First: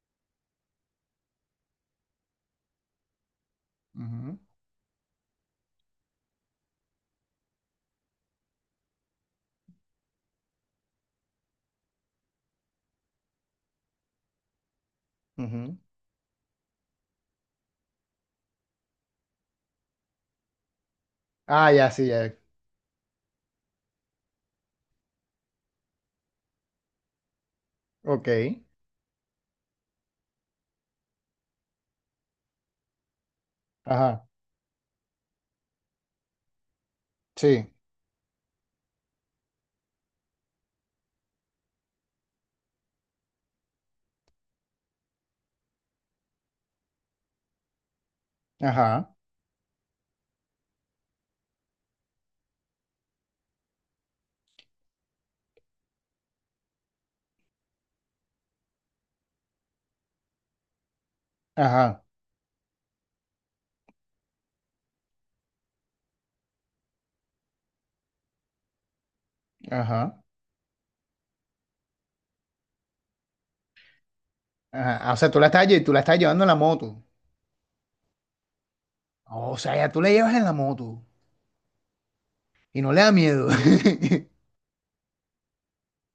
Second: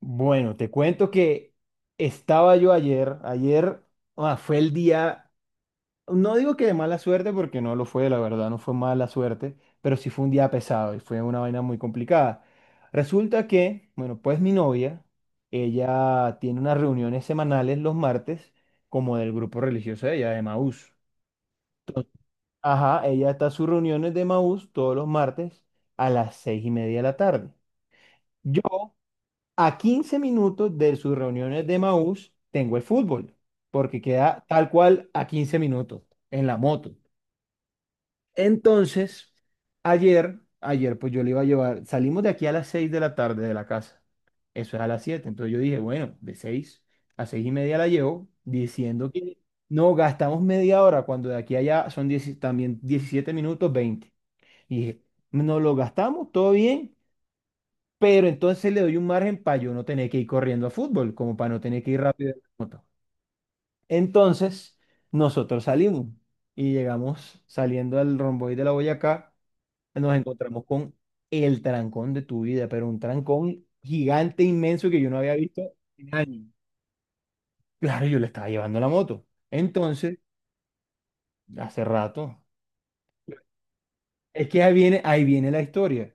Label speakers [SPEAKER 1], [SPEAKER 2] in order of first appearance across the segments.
[SPEAKER 1] Bueno, te cuento que estaba yo ayer.
[SPEAKER 2] Ujú,
[SPEAKER 1] Fue el día, no digo que de mala suerte porque no lo fue, la verdad, no fue mala suerte, pero sí fue un día pesado y fue una vaina muy complicada. Resulta que, bueno, pues mi novia,
[SPEAKER 2] ujú.
[SPEAKER 1] ella tiene unas reuniones semanales los martes como del grupo religioso de ella, de Maús.
[SPEAKER 2] Ah, ya, sí, ya.
[SPEAKER 1] Ajá, ella está a sus reuniones de Maús todos los martes a las 6:30 de la tarde.
[SPEAKER 2] Ok.
[SPEAKER 1] A 15 minutos de sus reuniones de Maús tengo el fútbol, porque
[SPEAKER 2] Ajá,
[SPEAKER 1] queda tal cual a 15 minutos en la moto.
[SPEAKER 2] sí.
[SPEAKER 1] Entonces, ayer pues yo le iba a llevar, salimos de aquí a las 6 de la tarde de la casa, eso es a las 7. Entonces yo dije, bueno, de 6 a 6:30 la llevo, diciendo
[SPEAKER 2] Ajá,
[SPEAKER 1] que no, gastamos media hora, cuando de aquí a allá son 10 también 17 minutos 20. Y dije, no lo gastamos, todo bien, pero entonces le doy un margen para yo no tener que ir corriendo a fútbol, como para no tener que ir
[SPEAKER 2] ajá,
[SPEAKER 1] rápido en la moto. Entonces, nosotros salimos y llegamos saliendo al romboide de la Boyacá, nos
[SPEAKER 2] ajá,
[SPEAKER 1] encontramos con el trancón de tu vida, pero un trancón gigante, inmenso
[SPEAKER 2] ajá.
[SPEAKER 1] que yo
[SPEAKER 2] Ah, o
[SPEAKER 1] no
[SPEAKER 2] sea,
[SPEAKER 1] había visto
[SPEAKER 2] tú la
[SPEAKER 1] en
[SPEAKER 2] estás llevando
[SPEAKER 1] años.
[SPEAKER 2] en la moto.
[SPEAKER 1] Claro, yo le estaba llevando la moto.
[SPEAKER 2] O sea, ya tú la
[SPEAKER 1] Entonces,
[SPEAKER 2] llevas en la moto
[SPEAKER 1] hace rato.
[SPEAKER 2] y no le da miedo.
[SPEAKER 1] Es que ahí viene la historia.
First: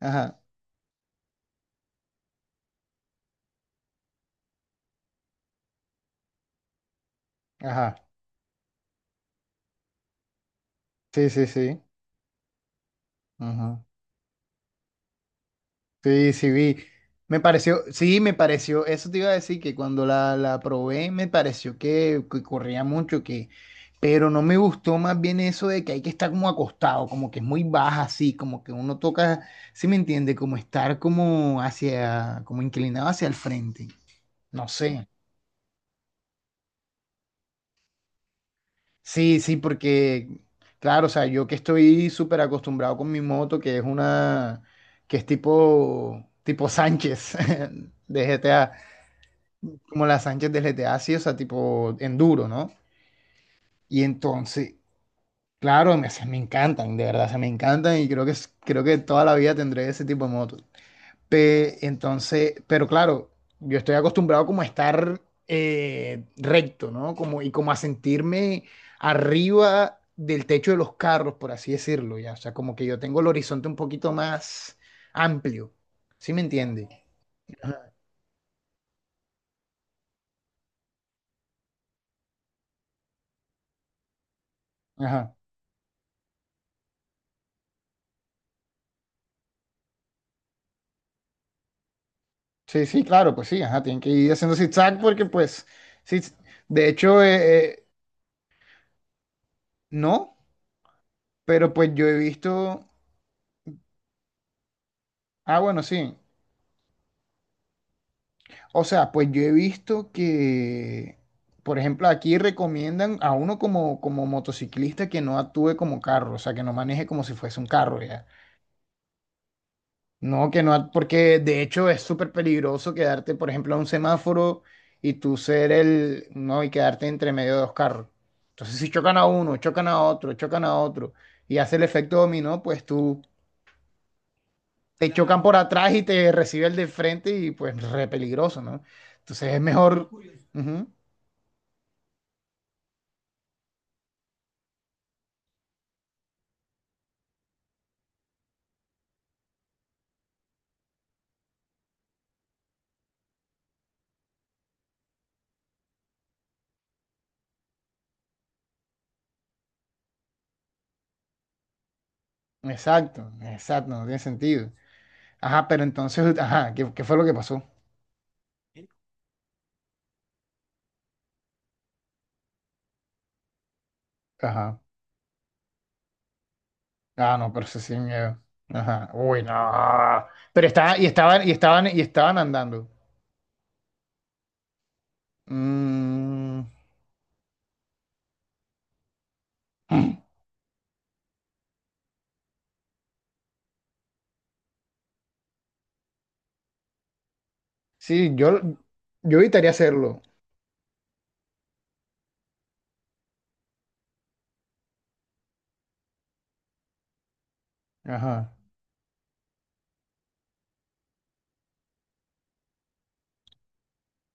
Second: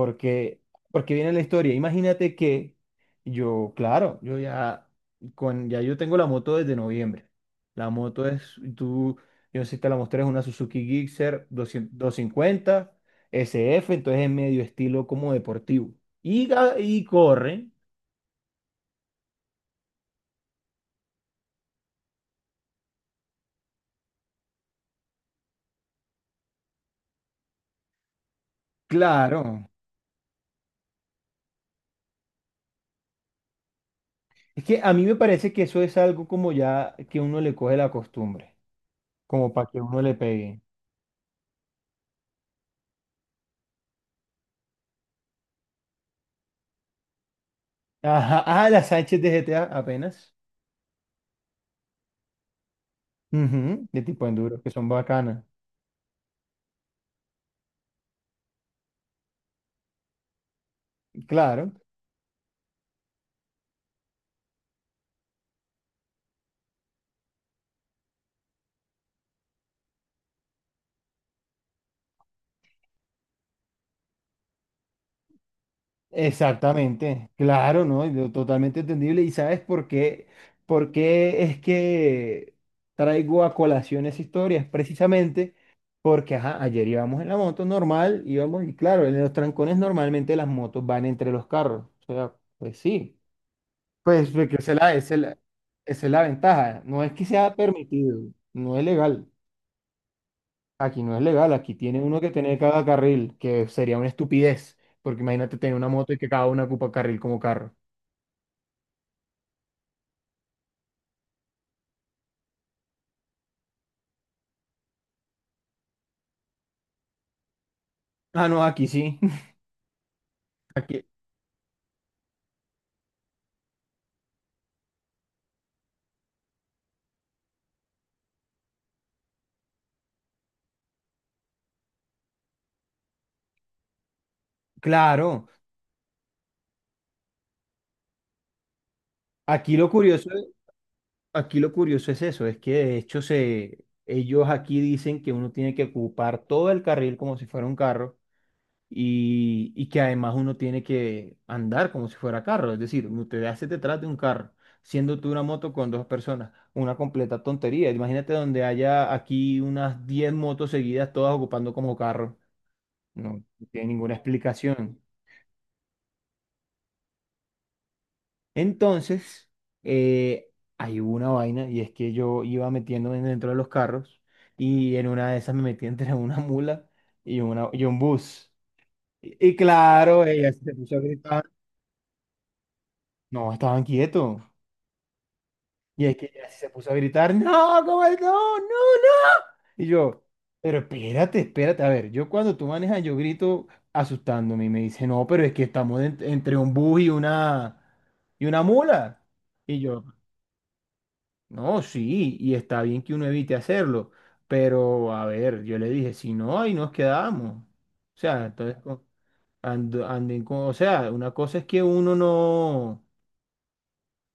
[SPEAKER 2] Ajá,
[SPEAKER 1] porque viene la historia. Imagínate que yo, claro, yo ya, ya yo tengo la moto desde noviembre. La
[SPEAKER 2] ajá.
[SPEAKER 1] moto es, tú, yo no sé si te la mostré, es una Suzuki
[SPEAKER 2] Sí, sí,
[SPEAKER 1] Gixxer
[SPEAKER 2] sí.
[SPEAKER 1] 250 S F, entonces es medio estilo como deportivo.
[SPEAKER 2] Sí,
[SPEAKER 1] Y,
[SPEAKER 2] sí vi.
[SPEAKER 1] y
[SPEAKER 2] Me
[SPEAKER 1] corre,
[SPEAKER 2] pareció, sí, me pareció, eso te iba a decir que cuando la probé, me pareció que corría mucho, que, pero no me gustó más bien eso de que hay que estar como acostado, como que es muy baja así, como que uno toca,
[SPEAKER 1] claro.
[SPEAKER 2] si me entiende, como estar como hacia, como inclinado hacia el frente.
[SPEAKER 1] Es
[SPEAKER 2] No
[SPEAKER 1] que a mí
[SPEAKER 2] sé.
[SPEAKER 1] me parece que eso es algo como ya que uno le coge la costumbre,
[SPEAKER 2] Sí,
[SPEAKER 1] como
[SPEAKER 2] sí,
[SPEAKER 1] para que uno le
[SPEAKER 2] porque,
[SPEAKER 1] pegue.
[SPEAKER 2] claro, o sea, yo que estoy súper acostumbrado con mi moto, que es tipo, tipo Sánchez de
[SPEAKER 1] Ajá, ah,
[SPEAKER 2] GTA.
[SPEAKER 1] la Sánchez de GTA
[SPEAKER 2] Como la
[SPEAKER 1] apenas.
[SPEAKER 2] Sánchez del GTA, sí, o sea, tipo enduro, ¿no?
[SPEAKER 1] Ujú,
[SPEAKER 2] Y
[SPEAKER 1] de tipo enduro, que
[SPEAKER 2] entonces,
[SPEAKER 1] son bacanas.
[SPEAKER 2] claro, o me encantan, de verdad, se me encantan y creo que, creo que toda la vida tendré ese tipo de motos.
[SPEAKER 1] Claro,
[SPEAKER 2] Pero claro, yo estoy acostumbrado como a estar recto, ¿no? Como, y como a sentirme arriba del techo de los carros, por así decirlo, ya. O sea, como que yo tengo el horizonte un poquito más amplio, ¿sí me entiende?
[SPEAKER 1] exactamente, claro, ¿no? Y lo totalmente entendible. ¿Y sabes por qué? ¿Por qué es que traigo a colación esa historia? Es
[SPEAKER 2] Ajá.
[SPEAKER 1] precisamente porque, ajá, ayer íbamos en la moto normal, íbamos, y claro, en los trancones normalmente las motos van entre los carros. O sea, pues
[SPEAKER 2] Sí, sí,
[SPEAKER 1] sí,
[SPEAKER 2] claro, pues sí, ajá, tienen que
[SPEAKER 1] pues
[SPEAKER 2] ir haciendo
[SPEAKER 1] porque
[SPEAKER 2] zigzag porque pues,
[SPEAKER 1] esa es
[SPEAKER 2] sí,
[SPEAKER 1] la ventaja.
[SPEAKER 2] de
[SPEAKER 1] No es
[SPEAKER 2] hecho,
[SPEAKER 1] que sea permitido, no es legal.
[SPEAKER 2] no,
[SPEAKER 1] Aquí no es legal,
[SPEAKER 2] pero
[SPEAKER 1] aquí
[SPEAKER 2] pues
[SPEAKER 1] tiene
[SPEAKER 2] yo he
[SPEAKER 1] uno que tener cada
[SPEAKER 2] visto,
[SPEAKER 1] carril, que sería una estupidez, porque imagínate
[SPEAKER 2] ah,
[SPEAKER 1] tener
[SPEAKER 2] bueno,
[SPEAKER 1] una moto
[SPEAKER 2] sí,
[SPEAKER 1] y que cada una ocupa carril como carro.
[SPEAKER 2] o sea, pues yo he visto que, por ejemplo, aquí recomiendan a uno como, como motociclista que no actúe como carro, o sea, que no maneje como si fuese un carro, ya.
[SPEAKER 1] Ah, no, aquí sí.
[SPEAKER 2] No, que no,
[SPEAKER 1] Aquí,
[SPEAKER 2] porque de hecho es súper peligroso quedarte, por ejemplo, a un semáforo no, y quedarte entre medio de dos carros. Entonces, si chocan a uno, chocan a otro, y hace el efecto dominó, pues tú te chocan
[SPEAKER 1] claro,
[SPEAKER 2] por atrás y te recibe el de frente y pues re peligroso, ¿no? Entonces es
[SPEAKER 1] aquí lo
[SPEAKER 2] mejor.
[SPEAKER 1] curioso,
[SPEAKER 2] Ujú.
[SPEAKER 1] aquí lo curioso es eso, es que de hecho se, ellos aquí dicen que uno tiene que ocupar todo el carril como si fuera un carro. Y, y que además uno tiene que andar como si fuera carro, es decir, usted hace detrás de un carro, siendo tú una moto con dos personas, una completa tontería. Imagínate donde haya aquí unas 10 motos seguidas, todas ocupando como carro,
[SPEAKER 2] Exacto,
[SPEAKER 1] no tiene
[SPEAKER 2] exacto, no
[SPEAKER 1] ninguna
[SPEAKER 2] tiene sentido.
[SPEAKER 1] explicación.
[SPEAKER 2] Ajá, pero entonces, ajá, qué fue lo que pasó?
[SPEAKER 1] Entonces, eh, hay una vaina y es que yo iba metiéndome dentro de los carros
[SPEAKER 2] Ajá.
[SPEAKER 1] y en una de esas me metí entre una mula
[SPEAKER 2] Ah,
[SPEAKER 1] y,
[SPEAKER 2] no, pero
[SPEAKER 1] una,
[SPEAKER 2] eso
[SPEAKER 1] y
[SPEAKER 2] sí
[SPEAKER 1] un
[SPEAKER 2] miedo.
[SPEAKER 1] bus.
[SPEAKER 2] Ajá. Uy,
[SPEAKER 1] Y claro,
[SPEAKER 2] no.
[SPEAKER 1] ella
[SPEAKER 2] Pero
[SPEAKER 1] se puso a
[SPEAKER 2] estaban, y
[SPEAKER 1] gritar,
[SPEAKER 2] estaban, y estaban, y estaban andando.
[SPEAKER 1] no, estaban quietos. Y es que ella
[SPEAKER 2] Mm.
[SPEAKER 1] se puso a gritar, no, ¿cómo es? No, no. Y yo, pero espérate. A ver, yo cuando tú manejas, yo grito asustándome y me dice, no, pero es que estamos entre un bus
[SPEAKER 2] Sí,
[SPEAKER 1] y una mula.
[SPEAKER 2] yo evitaría
[SPEAKER 1] Y yo,
[SPEAKER 2] hacerlo.
[SPEAKER 1] no, sí, y está bien que uno evite hacerlo, pero a ver, yo le dije, si no, ahí nos quedamos. O sea,
[SPEAKER 2] Ajá.
[SPEAKER 1] entonces, anden con, o sea, una cosa es que uno no.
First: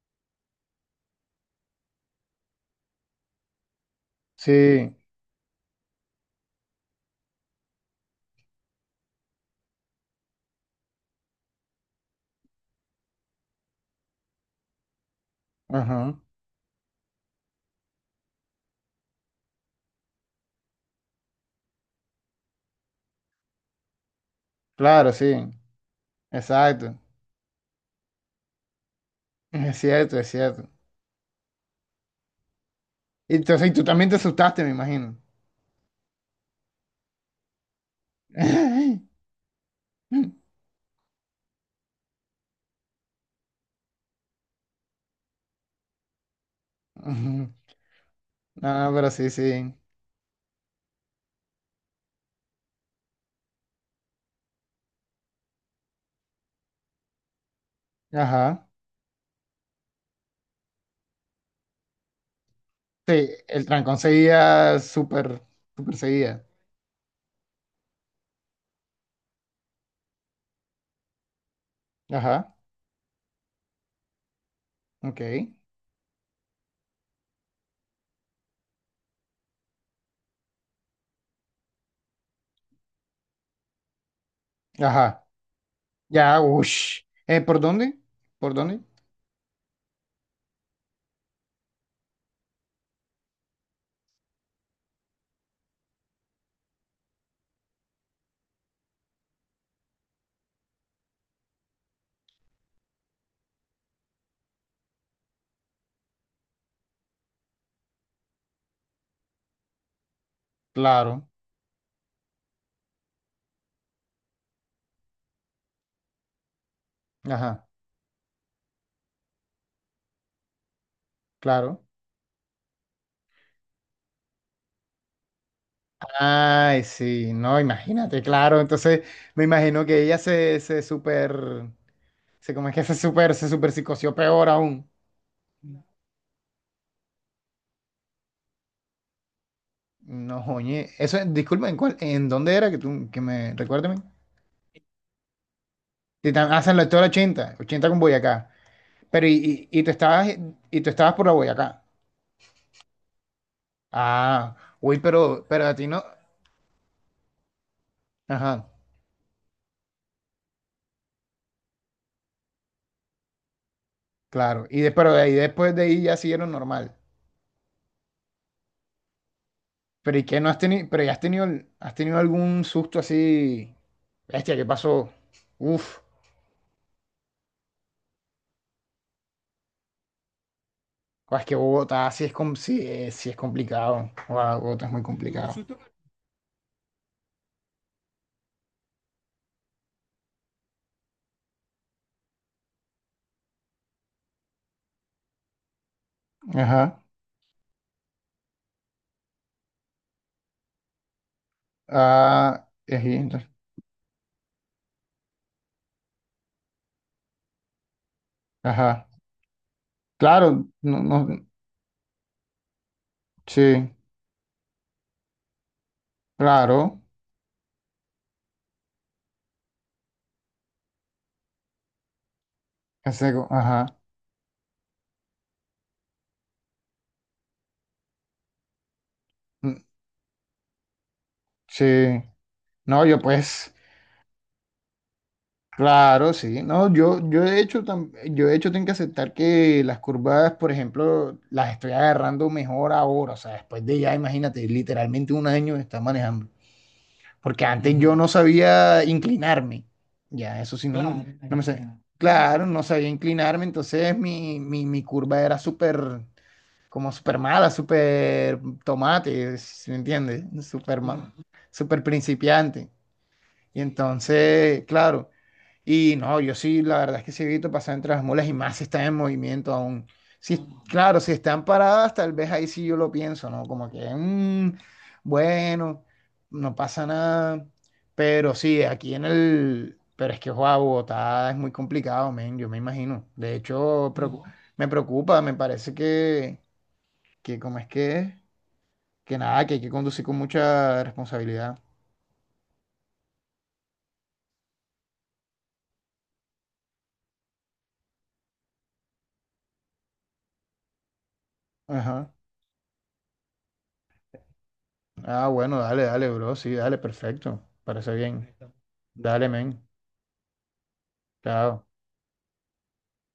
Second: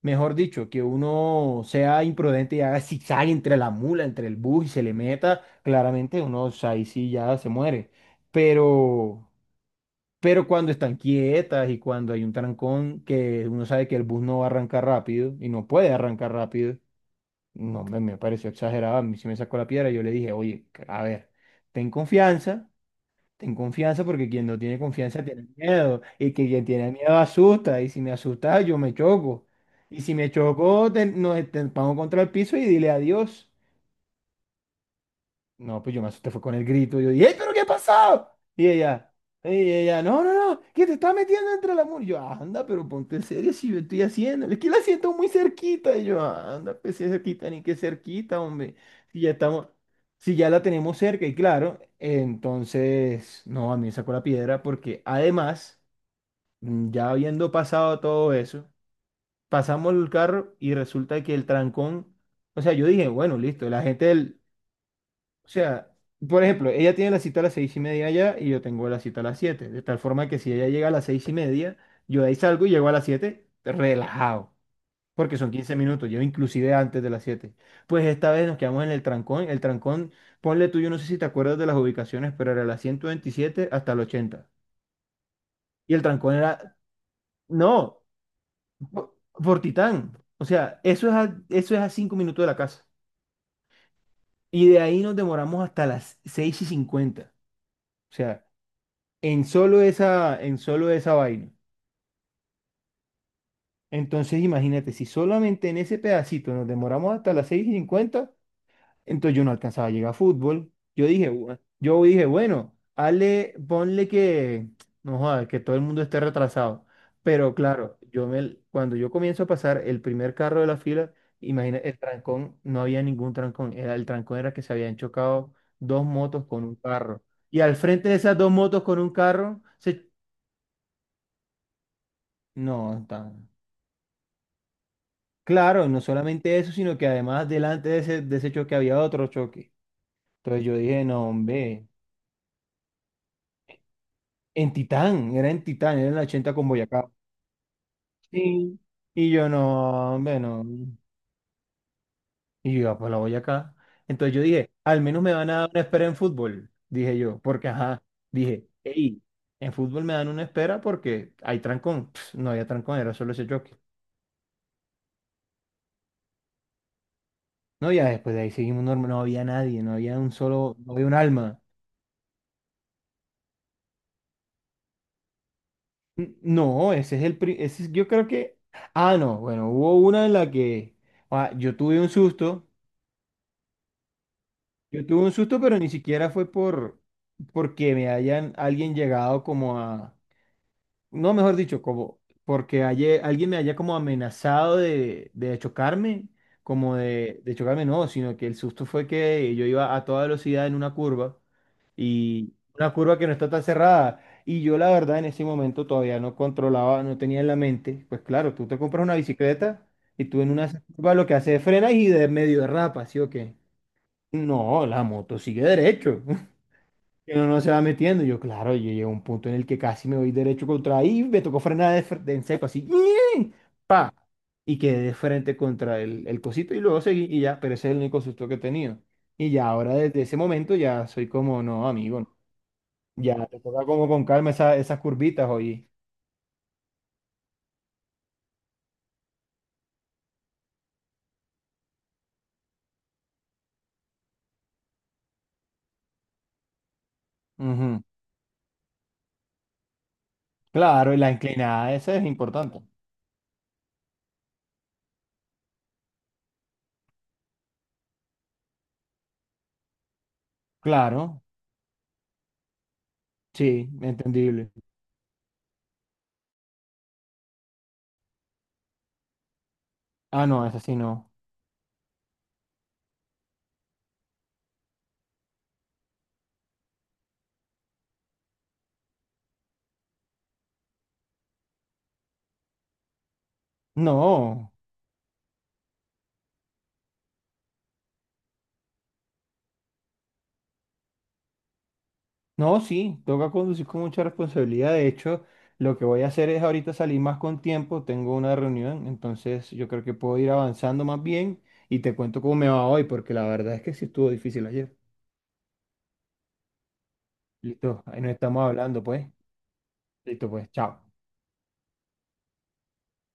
[SPEAKER 1] Mejor dicho, que uno sea imprudente y haga zigzag entre la mula, entre el bus y se
[SPEAKER 2] Sí.
[SPEAKER 1] le meta, claramente uno o sea, ahí sí ya se muere. Pero, pero cuando están quietas y cuando hay un trancón que uno sabe que el bus no va a arrancar rápido y no puede
[SPEAKER 2] Ajá.
[SPEAKER 1] arrancar rápido, no, me pareció exagerado. A mí sí me sacó la piedra. Yo le dije, oye, a ver, ten confianza. Ten confianza porque quien no tiene
[SPEAKER 2] Claro,
[SPEAKER 1] confianza
[SPEAKER 2] sí.
[SPEAKER 1] tiene miedo y que quien tiene
[SPEAKER 2] Exacto.
[SPEAKER 1] miedo asusta y si me asusta yo me choco
[SPEAKER 2] Es
[SPEAKER 1] y si
[SPEAKER 2] cierto, es
[SPEAKER 1] me
[SPEAKER 2] cierto.
[SPEAKER 1] choco nos estampamos contra el piso y dile
[SPEAKER 2] Y
[SPEAKER 1] adiós.
[SPEAKER 2] entonces, y tú también te asustaste, me imagino.
[SPEAKER 1] No, pues yo me asusté, fue con el grito. Yo dije, ¡ey, pero qué ha pasado! Y ella, no, no, no, que te está metiendo entre la mula. Y yo, anda, pero ponte en serio si yo estoy haciendo. Es que la siento muy cerquita. Y yo, anda, pues si es cerquita,
[SPEAKER 2] Ujú.
[SPEAKER 1] ni que cerquita,
[SPEAKER 2] No,
[SPEAKER 1] hombre.
[SPEAKER 2] no, pero
[SPEAKER 1] Si
[SPEAKER 2] sí,
[SPEAKER 1] ya estamos,
[SPEAKER 2] sí.
[SPEAKER 1] si ya la tenemos cerca, y claro, entonces, no, a mí me sacó la piedra porque además, ya habiendo pasado todo
[SPEAKER 2] Ajá.
[SPEAKER 1] eso, pasamos el carro y resulta que el trancón, o sea, yo dije,
[SPEAKER 2] Sí,
[SPEAKER 1] bueno,
[SPEAKER 2] el
[SPEAKER 1] listo, la
[SPEAKER 2] trancón
[SPEAKER 1] gente del
[SPEAKER 2] seguía súper,
[SPEAKER 1] o sea,
[SPEAKER 2] súper
[SPEAKER 1] por
[SPEAKER 2] seguía.
[SPEAKER 1] ejemplo, ella tiene la cita a las 6:30 allá y yo tengo la cita a las 7. De tal forma que si ella llega a las 6:30, yo de ahí
[SPEAKER 2] Ajá.
[SPEAKER 1] salgo y llego a las 7 relajado. Porque son
[SPEAKER 2] Ok.
[SPEAKER 1] 15 minutos, yo inclusive antes de las 7. Pues esta vez nos quedamos en el trancón. El trancón, ponle tú, yo no sé si te acuerdas de las ubicaciones, pero era la 127 hasta la 80.
[SPEAKER 2] Ajá.
[SPEAKER 1] Y el trancón
[SPEAKER 2] Ya,
[SPEAKER 1] era,
[SPEAKER 2] ush. ¿Por dónde?
[SPEAKER 1] no,
[SPEAKER 2] ¿Por dónde?
[SPEAKER 1] por Titán. O sea, eso es a 5 minutos de la casa. Y de ahí nos demoramos hasta las 6:50. O sea, en solo esa vaina. Entonces, imagínate, si solamente en ese pedacito nos demoramos hasta las seis y cincuenta, entonces yo no alcanzaba a llegar a fútbol. Yo
[SPEAKER 2] Claro,
[SPEAKER 1] dije, yo dije, bueno, hazle, ponle que, no jodas, que todo el mundo esté retrasado". Pero
[SPEAKER 2] ajá,
[SPEAKER 1] claro, cuando yo comienzo a pasar el primer carro de la fila, imagina,
[SPEAKER 2] claro.
[SPEAKER 1] el trancón, no había ningún trancón, era, el trancón era que se habían chocado dos motos con un
[SPEAKER 2] Ay,
[SPEAKER 1] carro.
[SPEAKER 2] sí, no,
[SPEAKER 1] Y al frente de
[SPEAKER 2] imagínate,
[SPEAKER 1] esas dos
[SPEAKER 2] claro.
[SPEAKER 1] motos con
[SPEAKER 2] Entonces,
[SPEAKER 1] un
[SPEAKER 2] me
[SPEAKER 1] carro,
[SPEAKER 2] imagino que
[SPEAKER 1] se,
[SPEAKER 2] ella se, se super, se, como es que
[SPEAKER 1] no, está.
[SPEAKER 2] se super psicoció peor aún.
[SPEAKER 1] Claro, no solamente eso, sino que además delante de ese choque había otro choque.
[SPEAKER 2] No,
[SPEAKER 1] Entonces yo
[SPEAKER 2] oye,
[SPEAKER 1] dije,
[SPEAKER 2] eso,
[SPEAKER 1] no,
[SPEAKER 2] disculpa,
[SPEAKER 1] hombre,
[SPEAKER 2] en dónde era que recuérdame?
[SPEAKER 1] en Titán, era en Titán, era en la
[SPEAKER 2] Titán,
[SPEAKER 1] 80
[SPEAKER 2] ah,
[SPEAKER 1] con
[SPEAKER 2] San Lector
[SPEAKER 1] Boyacá.
[SPEAKER 2] 80, 80 con Boyacá.
[SPEAKER 1] Sí. Y yo,
[SPEAKER 2] ¿Y tú
[SPEAKER 1] no,
[SPEAKER 2] estabas,
[SPEAKER 1] hombre, no.
[SPEAKER 2] y tú estabas por la Boyacá?
[SPEAKER 1] Y yo, "Ah, pues la Boyacá". Entonces yo dije, al menos me van a
[SPEAKER 2] Pero
[SPEAKER 1] dar
[SPEAKER 2] a
[SPEAKER 1] una
[SPEAKER 2] ti no,
[SPEAKER 1] espera en fútbol, dije yo, porque ajá, dije,
[SPEAKER 2] ajá,
[SPEAKER 1] hey, en fútbol me dan una espera porque hay trancón. Pss, no había trancón, era solo ese choque.
[SPEAKER 2] claro. Pero de ahí, después de ahí ya siguieron normal.
[SPEAKER 1] No, ya después de ahí seguimos normal, no había nadie,
[SPEAKER 2] Pero ¿y qué no has tenido?
[SPEAKER 1] no
[SPEAKER 2] Pero
[SPEAKER 1] había
[SPEAKER 2] ya
[SPEAKER 1] un alma.
[SPEAKER 2] has tenido algún susto así. Bestia, ¿qué pasó? Uf,
[SPEAKER 1] No, ese es el... ese es... yo creo que... Ah, no, bueno, hubo una en la que...
[SPEAKER 2] guau, es
[SPEAKER 1] ah,
[SPEAKER 2] que Bogotá sí es, com- sí es complicado. Guau, Bogotá es muy ¿un
[SPEAKER 1] yo tuve un
[SPEAKER 2] complicado.
[SPEAKER 1] susto, pero ni siquiera fue por... porque me hayan alguien llegado como a... No, mejor dicho, como... porque alguien me haya como amenazado de chocarme,
[SPEAKER 2] Ajá.
[SPEAKER 1] de chocarme, no, sino que el susto fue que yo iba a toda velocidad en una curva. Y
[SPEAKER 2] Ah,
[SPEAKER 1] una
[SPEAKER 2] ejí,
[SPEAKER 1] curva que no
[SPEAKER 2] entonces,
[SPEAKER 1] está tan cerrada. Y yo la verdad en ese momento todavía no controlaba, no tenía en la mente, pues claro, tú te compras
[SPEAKER 2] ajá.
[SPEAKER 1] una bicicleta y tú en
[SPEAKER 2] Claro,
[SPEAKER 1] una
[SPEAKER 2] no,
[SPEAKER 1] curva lo
[SPEAKER 2] no,
[SPEAKER 1] que haces es frenas y de medio derrapa, ¿sí o qué?
[SPEAKER 2] sí,
[SPEAKER 1] No, la moto sigue derecho,
[SPEAKER 2] claro.
[SPEAKER 1] que no, no se va metiendo. Yo claro, yo llegué a un punto en el que casi me voy derecho contra ahí, me tocó frenar de, de en seco así,
[SPEAKER 2] Ese go-
[SPEAKER 1] ¡ñe!
[SPEAKER 2] ajá.
[SPEAKER 1] Pa, y quedé de frente contra el cosito y luego seguí y ya, pero ese es el único susto que he tenido. Y ya
[SPEAKER 2] Mm,
[SPEAKER 1] ahora desde ese momento ya soy como,
[SPEAKER 2] sí.
[SPEAKER 1] no, amigo.
[SPEAKER 2] No, yo
[SPEAKER 1] Ya, te
[SPEAKER 2] pues.
[SPEAKER 1] toca como con calma esas curvitas, oye.
[SPEAKER 2] Claro, sí. No, yo de hecho, yo de hecho tengo que aceptar que las curvas, por ejemplo, las estoy agarrando mejor ahora. O sea, después de ya, imagínate, literalmente un año de estar manejando. Porque antes
[SPEAKER 1] Ujú.
[SPEAKER 2] yo, ujú, no sabía inclinarme. Ya, eso sí, no,
[SPEAKER 1] Claro, y la
[SPEAKER 2] no me
[SPEAKER 1] inclinada,
[SPEAKER 2] sabía.
[SPEAKER 1] esa es
[SPEAKER 2] Claro,
[SPEAKER 1] importante.
[SPEAKER 2] no sabía inclinarme. Entonces mi curva era súper, como súper mala, súper tomate, ¿sí me entiendes? Súper ma-
[SPEAKER 1] Claro,
[SPEAKER 2] ujú, súper principiante. Y
[SPEAKER 1] sí, entendible.
[SPEAKER 2] entonces, claro. Y no, yo sí, la verdad es que sí evito pasar entre las mulas y más si están en movimiento aún.
[SPEAKER 1] Ah,
[SPEAKER 2] Sí,
[SPEAKER 1] no, esa sí
[SPEAKER 2] claro,
[SPEAKER 1] no.
[SPEAKER 2] si están paradas, tal vez ahí sí yo lo pienso, ¿no? Como que, mm, bueno, no pasa nada. Pero sí, aquí en el... Pero es que, guau, Bogotá es muy complicado, men, yo me imagino. De hecho, no,
[SPEAKER 1] No,
[SPEAKER 2] me preocupa, me parece que ¿cómo es? Que nada, que hay que conducir con mucha responsabilidad.
[SPEAKER 1] no, sí, toca conducir con mucha responsabilidad. De hecho, lo que voy a hacer es ahorita salir más con tiempo, tengo una reunión, entonces yo creo que puedo ir avanzando más bien y te
[SPEAKER 2] Ajá.
[SPEAKER 1] cuento cómo me va hoy, porque la verdad es que sí estuvo difícil ayer.
[SPEAKER 2] Ah, bueno, dale, dale, bro, sí, dale, perfecto.
[SPEAKER 1] Listo,
[SPEAKER 2] Parece
[SPEAKER 1] ahí nos
[SPEAKER 2] bien.
[SPEAKER 1] estamos hablando, pues.
[SPEAKER 2] Dale, men.
[SPEAKER 1] Listo, pues, chao.
[SPEAKER 2] Chao.